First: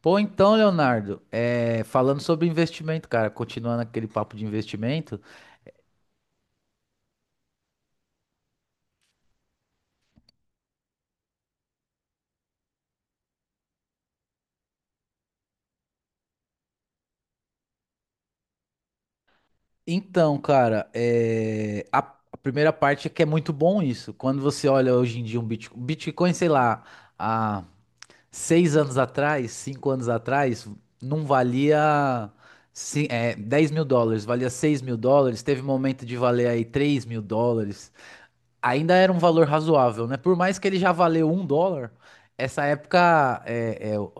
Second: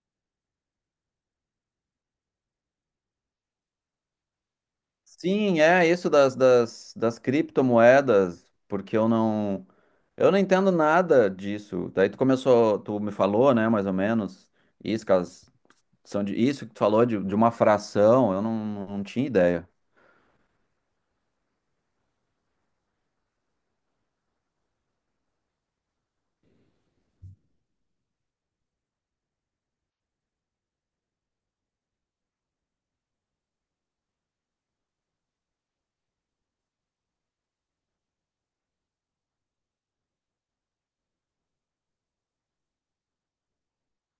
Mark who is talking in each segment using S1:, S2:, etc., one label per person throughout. S1: Pô, então, Leonardo, falando sobre investimento, cara, continuando aquele papo de investimento.
S2: Sim, é isso das criptomoedas, porque eu não entendo nada disso. Daí tu começou, tu me falou, né, mais ou menos, isso, que elas são de, isso que tu falou de uma fração, eu não tinha ideia.
S1: Então, cara, a primeira parte é que é muito bom isso. Quando você olha hoje em dia um Bitcoin, sei lá, há seis anos atrás, cinco anos atrás, não valia 10 mil dólares, valia 6 mil dólares. Teve momento de valer aí 3 mil dólares. Ainda era um valor razoável, né? Por mais que ele já valeu um dólar, essa época,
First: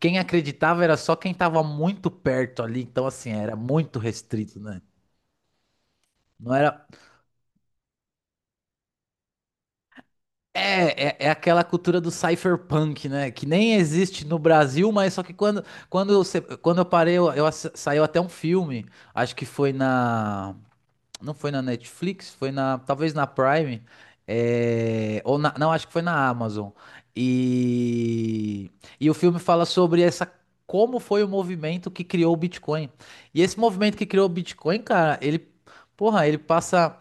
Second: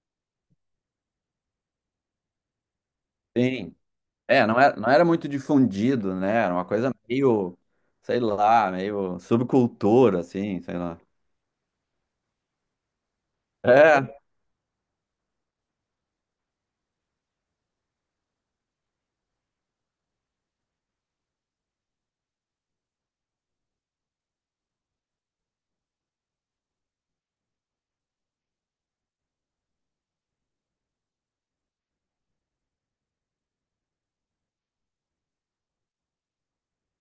S1: quem acreditava era só quem estava muito perto ali, então assim, era
S2: Sim,
S1: muito
S2: é,
S1: restrito,
S2: não era,
S1: né?
S2: não era muito difundido, né?
S1: Não
S2: Era uma
S1: era.
S2: coisa meio, sei lá, meio subcultura, assim, sei lá.
S1: É aquela cultura do cypherpunk, né? Que nem
S2: É,
S1: existe no Brasil, mas só que eu, se- quando eu parei, saiu até um filme, acho que foi na. Não foi na Netflix, foi na, talvez na Prime, é, ou na, não, acho que foi na Amazon. E, e o filme fala sobre essa como foi o movimento que criou o Bitcoin. E esse movimento que criou o Bitcoin, cara, ele, porra, ele passa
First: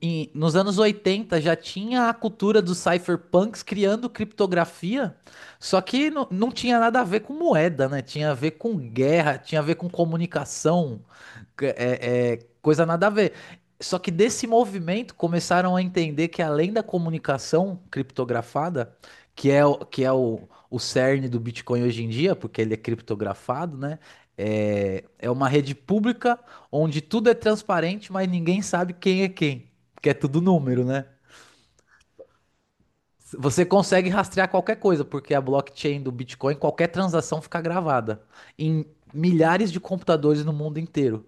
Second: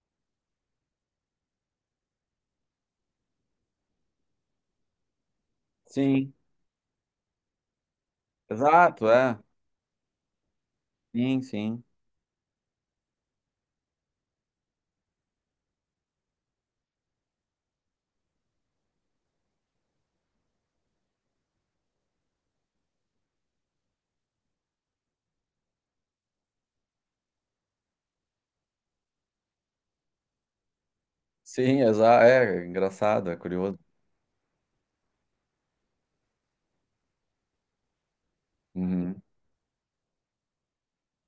S1: nos anos 80 já tinha a cultura dos cypherpunks criando criptografia, só que
S2: sim,
S1: não tinha nada a ver com moeda, né? Tinha a ver com
S2: exato,
S1: guerra,
S2: é.
S1: tinha a ver com comunicação
S2: Sim,
S1: que
S2: sim.
S1: É, é coisa nada a ver. Só que desse movimento começaram a entender que além da comunicação criptografada, que é o cerne do Bitcoin hoje em dia, porque ele é criptografado, né? É uma rede pública onde tudo é transparente, mas ninguém sabe quem é quem, porque é tudo número, né?
S2: Sim, exato, é engraçado, é
S1: Você
S2: curioso.
S1: consegue rastrear qualquer coisa, porque a blockchain do Bitcoin, qualquer transação fica gravada em
S2: Uhum.
S1: milhares de computadores no mundo inteiro.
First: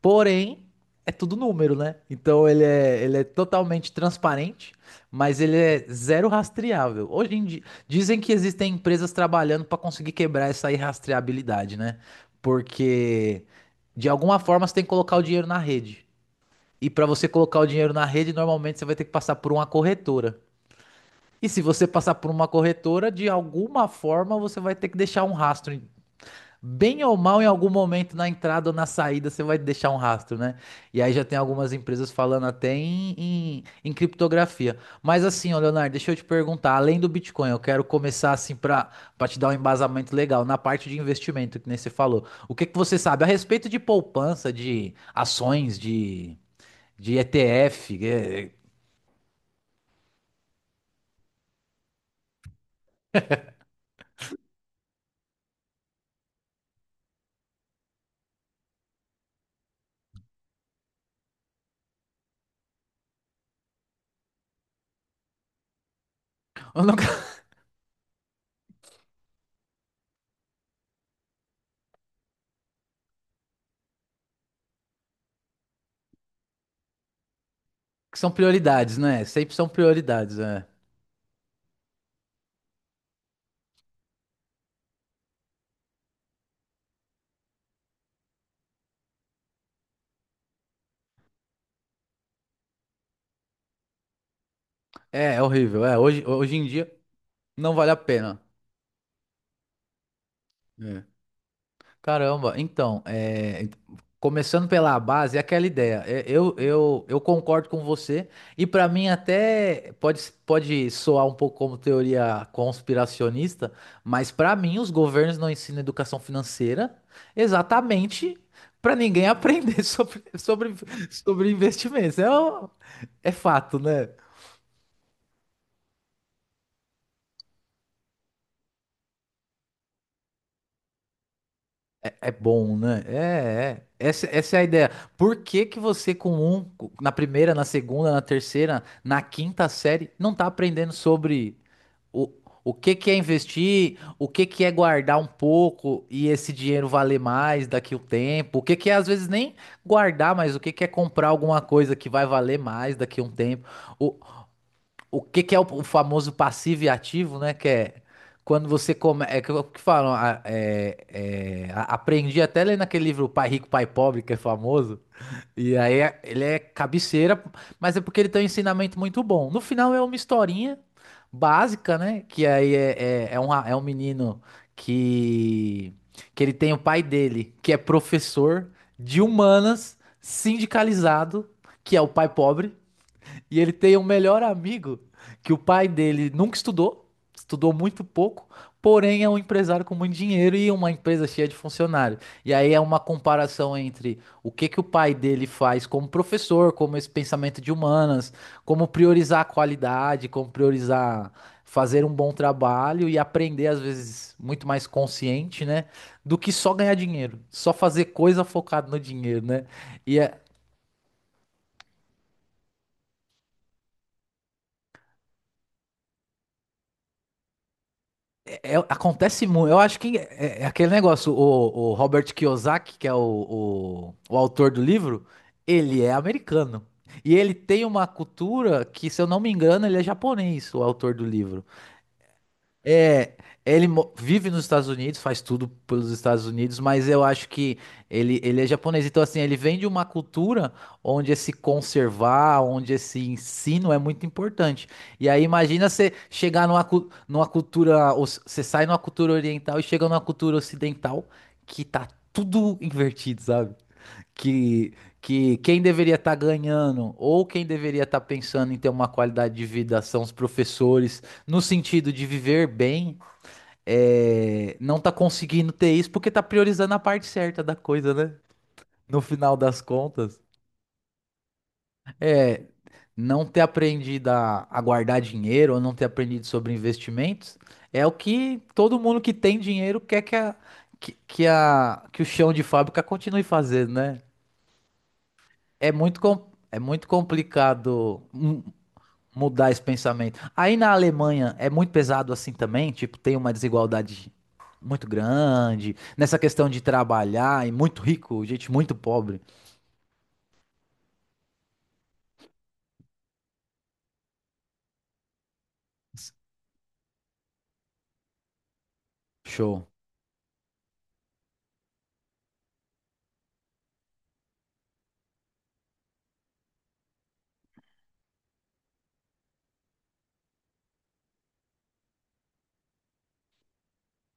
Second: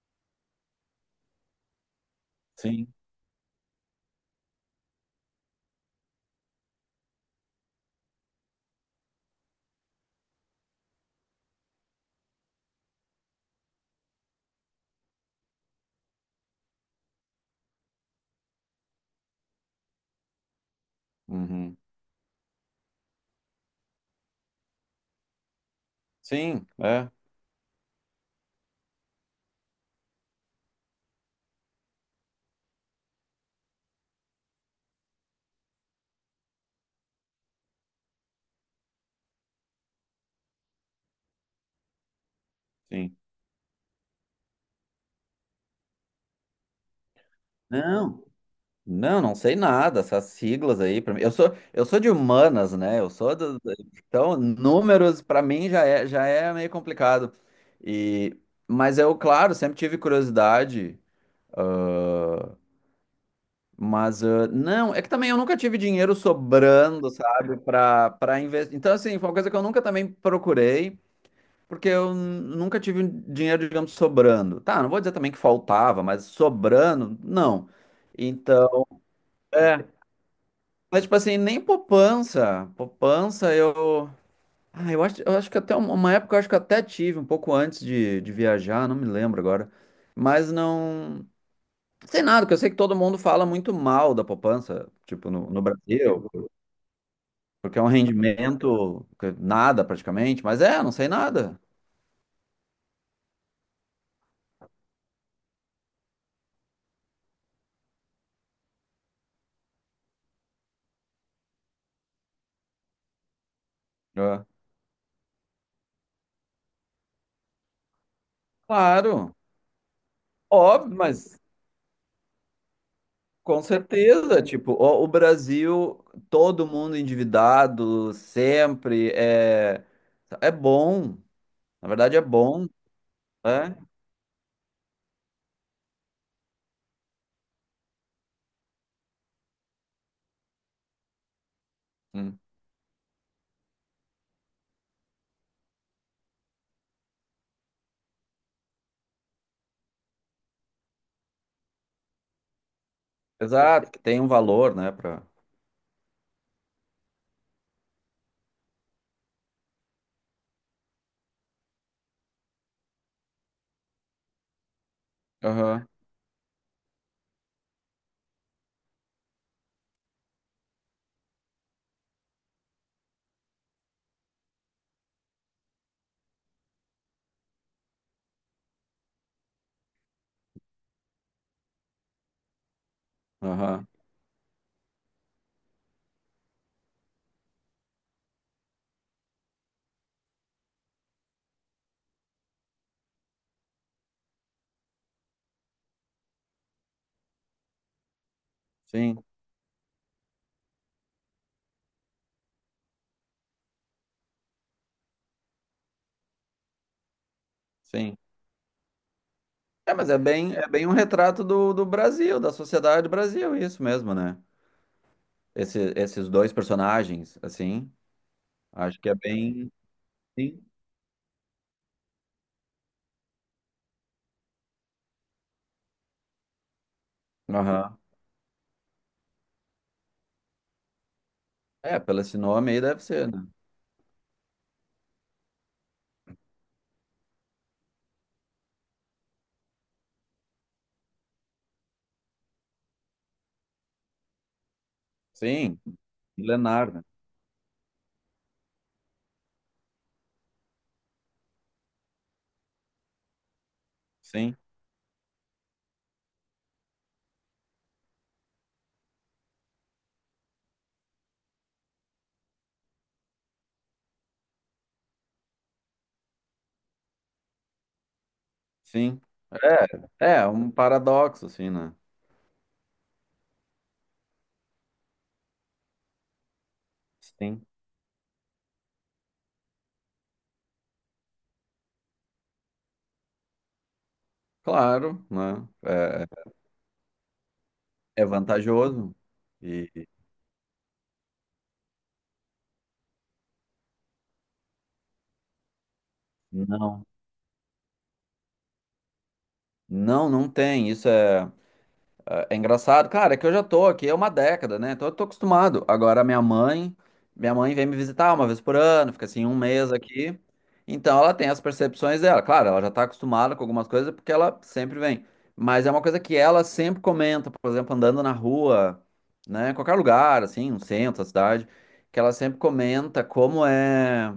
S1: Porém, é tudo número, né? Então
S2: Sim.
S1: ele é totalmente transparente, mas ele é zero rastreável. Hoje em dia, dizem que existem empresas trabalhando para conseguir quebrar essa irrastreabilidade, né? Porque de alguma forma você tem que colocar o dinheiro na rede. E para você colocar o dinheiro na rede, normalmente você vai ter que passar por uma corretora. E se
S2: Uhum.
S1: você passar por uma corretora, de alguma forma você vai ter que deixar um rastro.
S2: Sim,
S1: Bem
S2: é,
S1: ou mal, em algum momento na entrada ou na saída, você vai deixar um rastro, né? E aí já tem algumas empresas falando até em criptografia. Mas assim, ó, Leonardo, deixa eu te perguntar, além do Bitcoin, eu quero começar assim para para te dar um embasamento legal na parte de investimento, que nem você falou. O que que você
S2: sim.
S1: sabe a respeito de poupança, de ações, de ETF?
S2: Não.
S1: É,
S2: Não, não sei nada, essas siglas aí, pra mim. Eu sou de humanas, né? Eu sou do- então números pra mim já é meio complicado. E mas eu, claro, sempre tive curiosidade, ah, mas ah, não, é que também eu nunca tive dinheiro
S1: eu nunca-
S2: sobrando, sabe, para investir. Então assim, foi uma coisa que eu nunca também procurei. Porque eu nunca tive um dinheiro, digamos, sobrando. Tá, não vou dizer também que faltava, mas sobrando, não.
S1: Que são
S2: Então,
S1: prioridades, né? Sempre são
S2: é.
S1: prioridades, né?
S2: Mas, tipo assim, nem poupança. Poupança, eu. Ah, eu acho que até uma época eu acho que eu até tive, um pouco antes de viajar, não me lembro agora. Mas não. Sei nada, porque eu sei que todo mundo fala muito mal da poupança, tipo,
S1: É, é
S2: no
S1: horrível. É,
S2: Brasil,
S1: hoje em dia não
S2: porque é um
S1: vale a pena.
S2: rendimento que nada praticamente, mas é, não
S1: É.
S2: sei nada.
S1: Caramba, então, é, começando pela base, é aquela ideia. É, eu concordo com você, e para mim até pode, pode soar um pouco como teoria conspiracionista, mas
S2: É.
S1: para mim os governos não ensinam educação financeira exatamente para ninguém
S2: Claro.
S1: aprender
S2: Óbvio, mas
S1: sobre investimentos. É
S2: com
S1: fato, né?
S2: certeza, tipo, o Brasil, todo mundo endividado, sempre é, é bom, na
S1: É
S2: verdade é
S1: é
S2: bom,
S1: bom, né? É,
S2: né?
S1: é. Essa é a ideia. Por que que você com na primeira, na segunda, na terceira, na quinta série, não tá aprendendo sobre o,
S2: Hum.
S1: o que que é investir, o que que é guardar um pouco e esse dinheiro valer mais daqui o tempo, o que que é às vezes nem guardar, mas o que que é comprar alguma coisa que vai valer mais daqui um tempo.
S2: Exato, que tem um valor, né,
S1: O
S2: pra...
S1: que que é o famoso passivo e ativo, né? Que é quando você come, é que, é o que falam, aprendi até ler naquele livro Pai Rico, Pai Pobre, que é famoso. E
S2: Aham,
S1: aí ele é cabeceira, mas é porque ele tem um ensinamento muito bom. No final é uma historinha básica, né? Que aí é um, é um menino que ele tem o pai dele, que é professor de humanas, sindicalizado, que é o pai pobre. E ele
S2: aham,
S1: tem um melhor amigo que o pai dele nunca estudou, estudou muito pouco, porém é um empresário com muito dinheiro e uma empresa cheia de funcionários. E aí é uma comparação entre o que que o pai dele faz como professor, como esse pensamento de humanas, como
S2: sim,
S1: priorizar a qualidade, como priorizar fazer um bom trabalho e aprender às vezes muito mais consciente, né, do que só ganhar dinheiro, só fazer
S2: sim.
S1: coisa focada no dinheiro, né?
S2: É, mas
S1: E é,
S2: é bem um retrato do Brasil, da sociedade do Brasil, isso mesmo, né? Esse, esses dois personagens, assim, acho que é
S1: acontece muito.
S2: bem,
S1: Eu acho que
S2: sim,
S1: é aquele negócio. O Robert Kiyosaki, que é o autor do livro, ele é americano. E ele tem
S2: aham.
S1: uma cultura que, se eu não me engano, ele é japonês, o autor do livro.
S2: É, pelo esse nome aí deve ser,
S1: É,
S2: né?
S1: vive nos Estados Unidos, faz tudo pelos Estados Unidos, mas eu acho que ele é japonês. Então, assim, ele vem de uma cultura onde esse conservar, onde esse ensino é muito importante. E aí,
S2: Sim,
S1: imagina você chegar
S2: milenar, né?
S1: numa cultura, você sai numa cultura oriental e chega numa cultura ocidental que tá tudo invertido, sabe?
S2: Sim.
S1: que, que quem deveria estar ganhando ou quem deveria estar pensando em ter uma qualidade de vida são os professores, no sentido de viver bem, é, não tá conseguindo ter isso porque tá priorizando a parte certa da coisa, né?
S2: Sim.
S1: No final das
S2: É,
S1: contas,
S2: é um paradoxo, assim, né?
S1: é não ter aprendido a guardar dinheiro ou não ter aprendido sobre investimentos
S2: Sim.
S1: é o que todo mundo que tem dinheiro quer que o chão de fábrica continue fazendo, né?
S2: Claro, né?
S1: É muito, é muito complicado
S2: É, é vantajoso.
S1: mudar esse
S2: E
S1: pensamento. Aí na Alemanha é muito pesado assim também, tipo, tem uma desigualdade muito grande nessa questão de
S2: não,
S1: trabalhar e muito rico, gente muito pobre.
S2: não, não tem. Isso é. Ah, é engraçado, cara, é que eu já tô aqui há uma década, né? Então eu tô acostumado. Agora minha mãe vem me visitar uma vez por ano, fica assim um
S1: Show.
S2: mês aqui. Então ela tem as percepções dela. Claro, ela já tá acostumada com algumas coisas porque ela sempre vem. Mas é uma coisa que ela sempre comenta, por exemplo, andando na rua, né? Em qualquer lugar, assim, no centro, da cidade, que ela sempre comenta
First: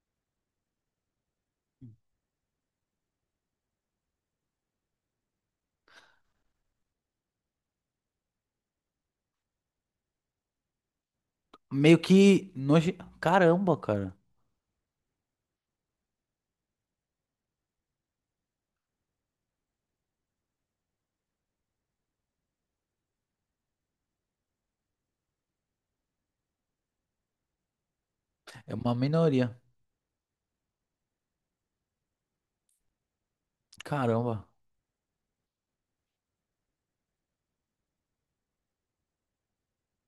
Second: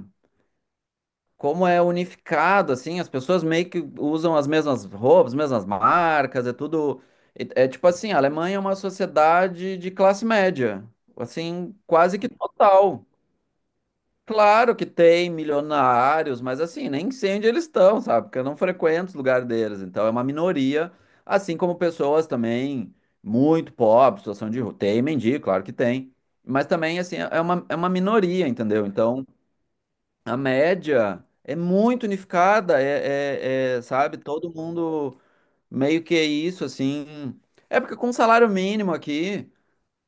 S2: como é unificado, assim, as pessoas meio que usam as mesmas roupas, as mesmas marcas, é tudo. É, é tipo assim, a Alemanha é uma sociedade de classe média, assim,
S1: Meio
S2: quase que
S1: que noje...
S2: total.
S1: Caramba, cara.
S2: Claro que tem milionários, mas assim, nem sei onde eles estão, sabe? Porque eu não frequento os lugares deles, então é uma minoria, assim como pessoas também muito pobres, situação de rua. Tem mendigo, claro que tem. Mas também, assim, é uma minoria,
S1: É
S2: entendeu?
S1: uma
S2: Então,
S1: minoria.
S2: a média é muito unificada, é, sabe?
S1: Caramba.
S2: Todo mundo meio que é isso, assim. É porque com salário mínimo aqui,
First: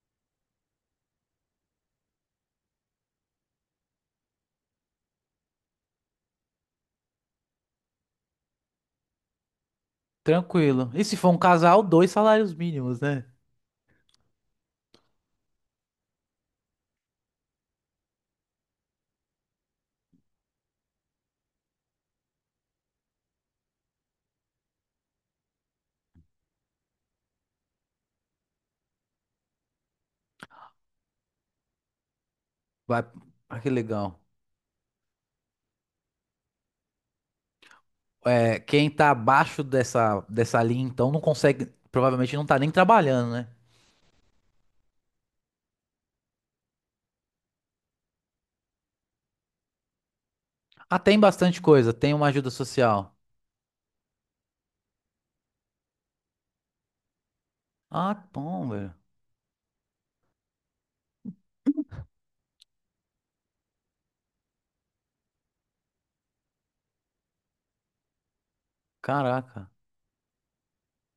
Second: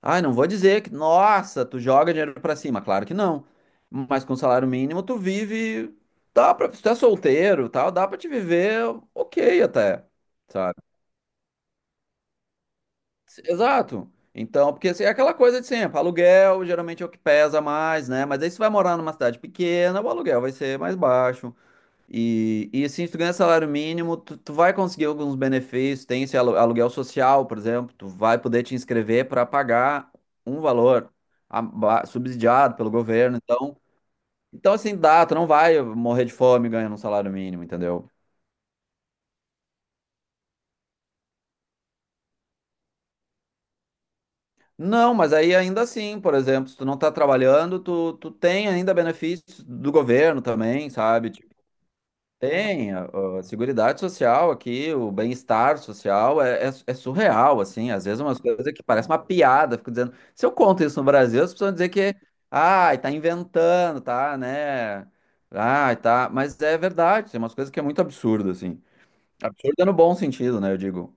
S2: ai, não vou dizer que, nossa, tu joga dinheiro pra cima, claro que não. Mas com salário mínimo tu vive, dá pra, se tu é solteiro, e tal, dá pra te viver ok até, sabe?
S1: Tranquilo. E se for um casal, dois salários mínimos, né?
S2: Exato. Então, porque assim, é aquela coisa de sempre, aluguel geralmente é o que pesa mais, né? Mas aí se vai morar numa cidade pequena, o aluguel vai ser mais baixo. E assim, se tu ganha salário mínimo, tu vai conseguir alguns benefícios. Tem esse aluguel social, por exemplo, tu vai poder te inscrever para pagar um valor subsidiado pelo
S1: Vai.
S2: governo.
S1: Ah, que
S2: Então,
S1: legal.
S2: então, assim, dá, tu não vai morrer de fome ganhando um salário mínimo, entendeu?
S1: É, quem tá abaixo dessa, linha, então, não consegue. Provavelmente não tá nem trabalhando, né?
S2: Não, mas aí ainda assim, por exemplo, se tu não tá trabalhando, tu tem ainda benefícios do governo também,
S1: Ah, tem
S2: sabe?
S1: bastante coisa. Tem uma ajuda
S2: Tem,
S1: social.
S2: a Seguridade Social aqui, o bem-estar social é surreal, assim, às
S1: Ah,
S2: vezes umas
S1: bom,
S2: coisas que
S1: velho.
S2: parecem uma piada, fico dizendo, se eu conto isso no Brasil, as pessoas vão dizer que, ai, tá inventando, tá, né, ai, tá, mas é verdade, tem umas coisas que é muito absurdo, assim,
S1: Caraca.
S2: absurdo é no bom sentido, né, eu digo,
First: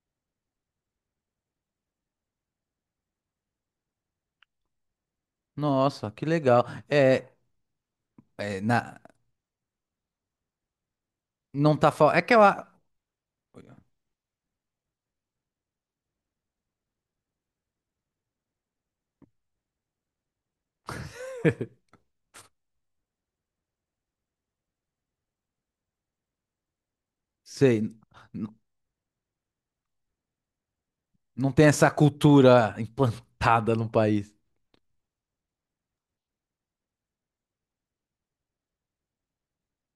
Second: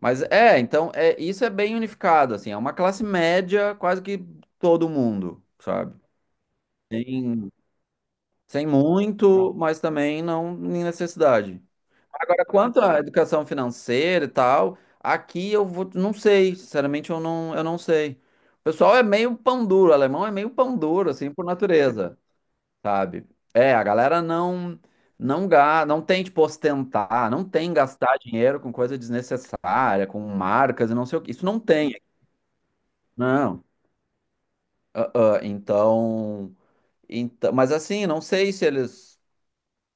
S2: mas é, então, é, isso é bem unificado, assim, é uma classe média quase que todo mundo, sabe,
S1: Nossa, que legal. É,
S2: sem,
S1: é,
S2: sem
S1: na,
S2: muito, mas também não em necessidade.
S1: não tá falando. É que eu
S2: Agora, quanto à educação financeira e tal, aqui eu vou, não sei, sinceramente eu não sei. O pessoal é meio pão duro, o alemão é meio pão duro, assim, por natureza, sabe? É, a galera não tem, tipo, ostentar, não tem
S1: sei, n-
S2: gastar
S1: n-
S2: dinheiro com coisa desnecessária, com marcas e não sei o que. Isso
S1: não
S2: não
S1: tem essa
S2: tem,
S1: cultura
S2: não.
S1: implantada no país.
S2: Ah, então, então, mas assim, não sei se eles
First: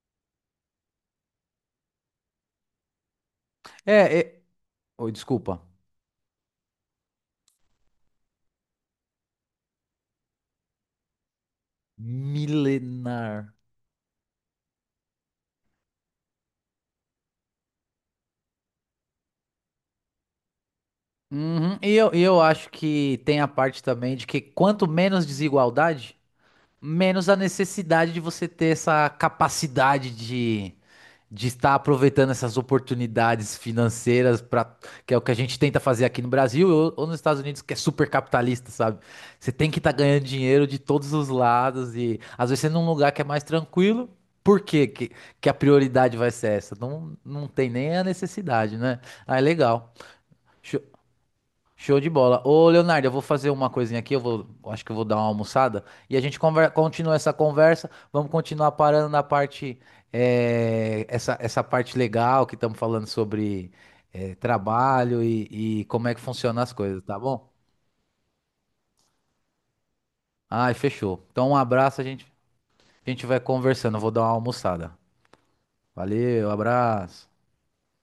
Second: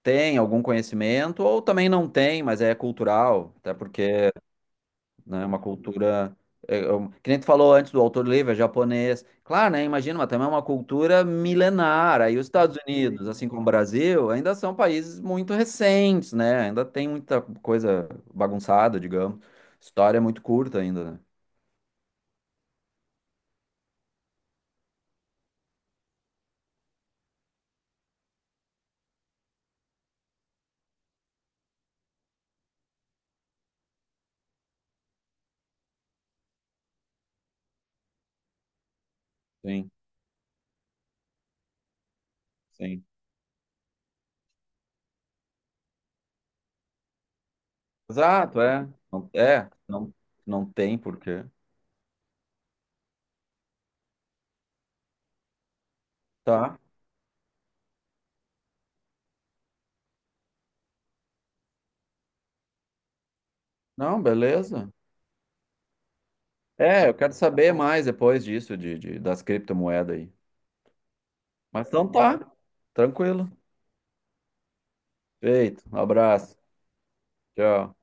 S2: têm algum conhecimento ou também não têm, mas é cultural, até
S1: É,
S2: porque
S1: é, oi,
S2: né? Uma
S1: desculpa.
S2: cultura. Que nem tu falou antes do autor livre, é japonês. Claro, né? Imagina, mas também é uma cultura milenar. Aí os Estados Unidos, assim
S1: Milenar.
S2: como o Brasil, ainda são países muito recentes, né? Ainda tem muita coisa bagunçada, digamos. História é muito curta ainda, né?
S1: Uhum. E eu acho que tem a parte também de que quanto menos desigualdade, menos a necessidade de você ter essa capacidade de estar aproveitando essas oportunidades financeiras para que é o que a gente tenta fazer aqui no Brasil ou nos Estados Unidos, que é super capitalista, sabe? Você tem que
S2: Sim,
S1: estar ganhando dinheiro de todos os lados e às vezes você é num
S2: sim.
S1: lugar que é mais tranquilo, por quê que a prioridade vai ser essa? Não, não tem nem a
S2: Exato,
S1: necessidade,
S2: é.
S1: né? Ah, é
S2: É,
S1: legal.
S2: não, não tem porquê.
S1: Show de bola. Ô, Leonardo, eu vou fazer uma coisinha aqui, eu acho que eu vou dar uma almoçada e a gente
S2: Tá.
S1: continua essa conversa. Vamos continuar parando na parte, essa parte legal que estamos falando sobre,
S2: Não,
S1: eh,
S2: beleza.
S1: trabalho e como é que funcionam as coisas,
S2: É, eu
S1: tá
S2: quero
S1: bom?
S2: saber mais depois disso, das criptomoedas aí.
S1: Ai, fechou. Então, um
S2: Mas
S1: abraço,
S2: então tá,
S1: a gente vai
S2: tranquilo.
S1: conversando. Eu vou dar uma almoçada.
S2: Feito, um
S1: Valeu,
S2: abraço.
S1: abraço.
S2: Tchau.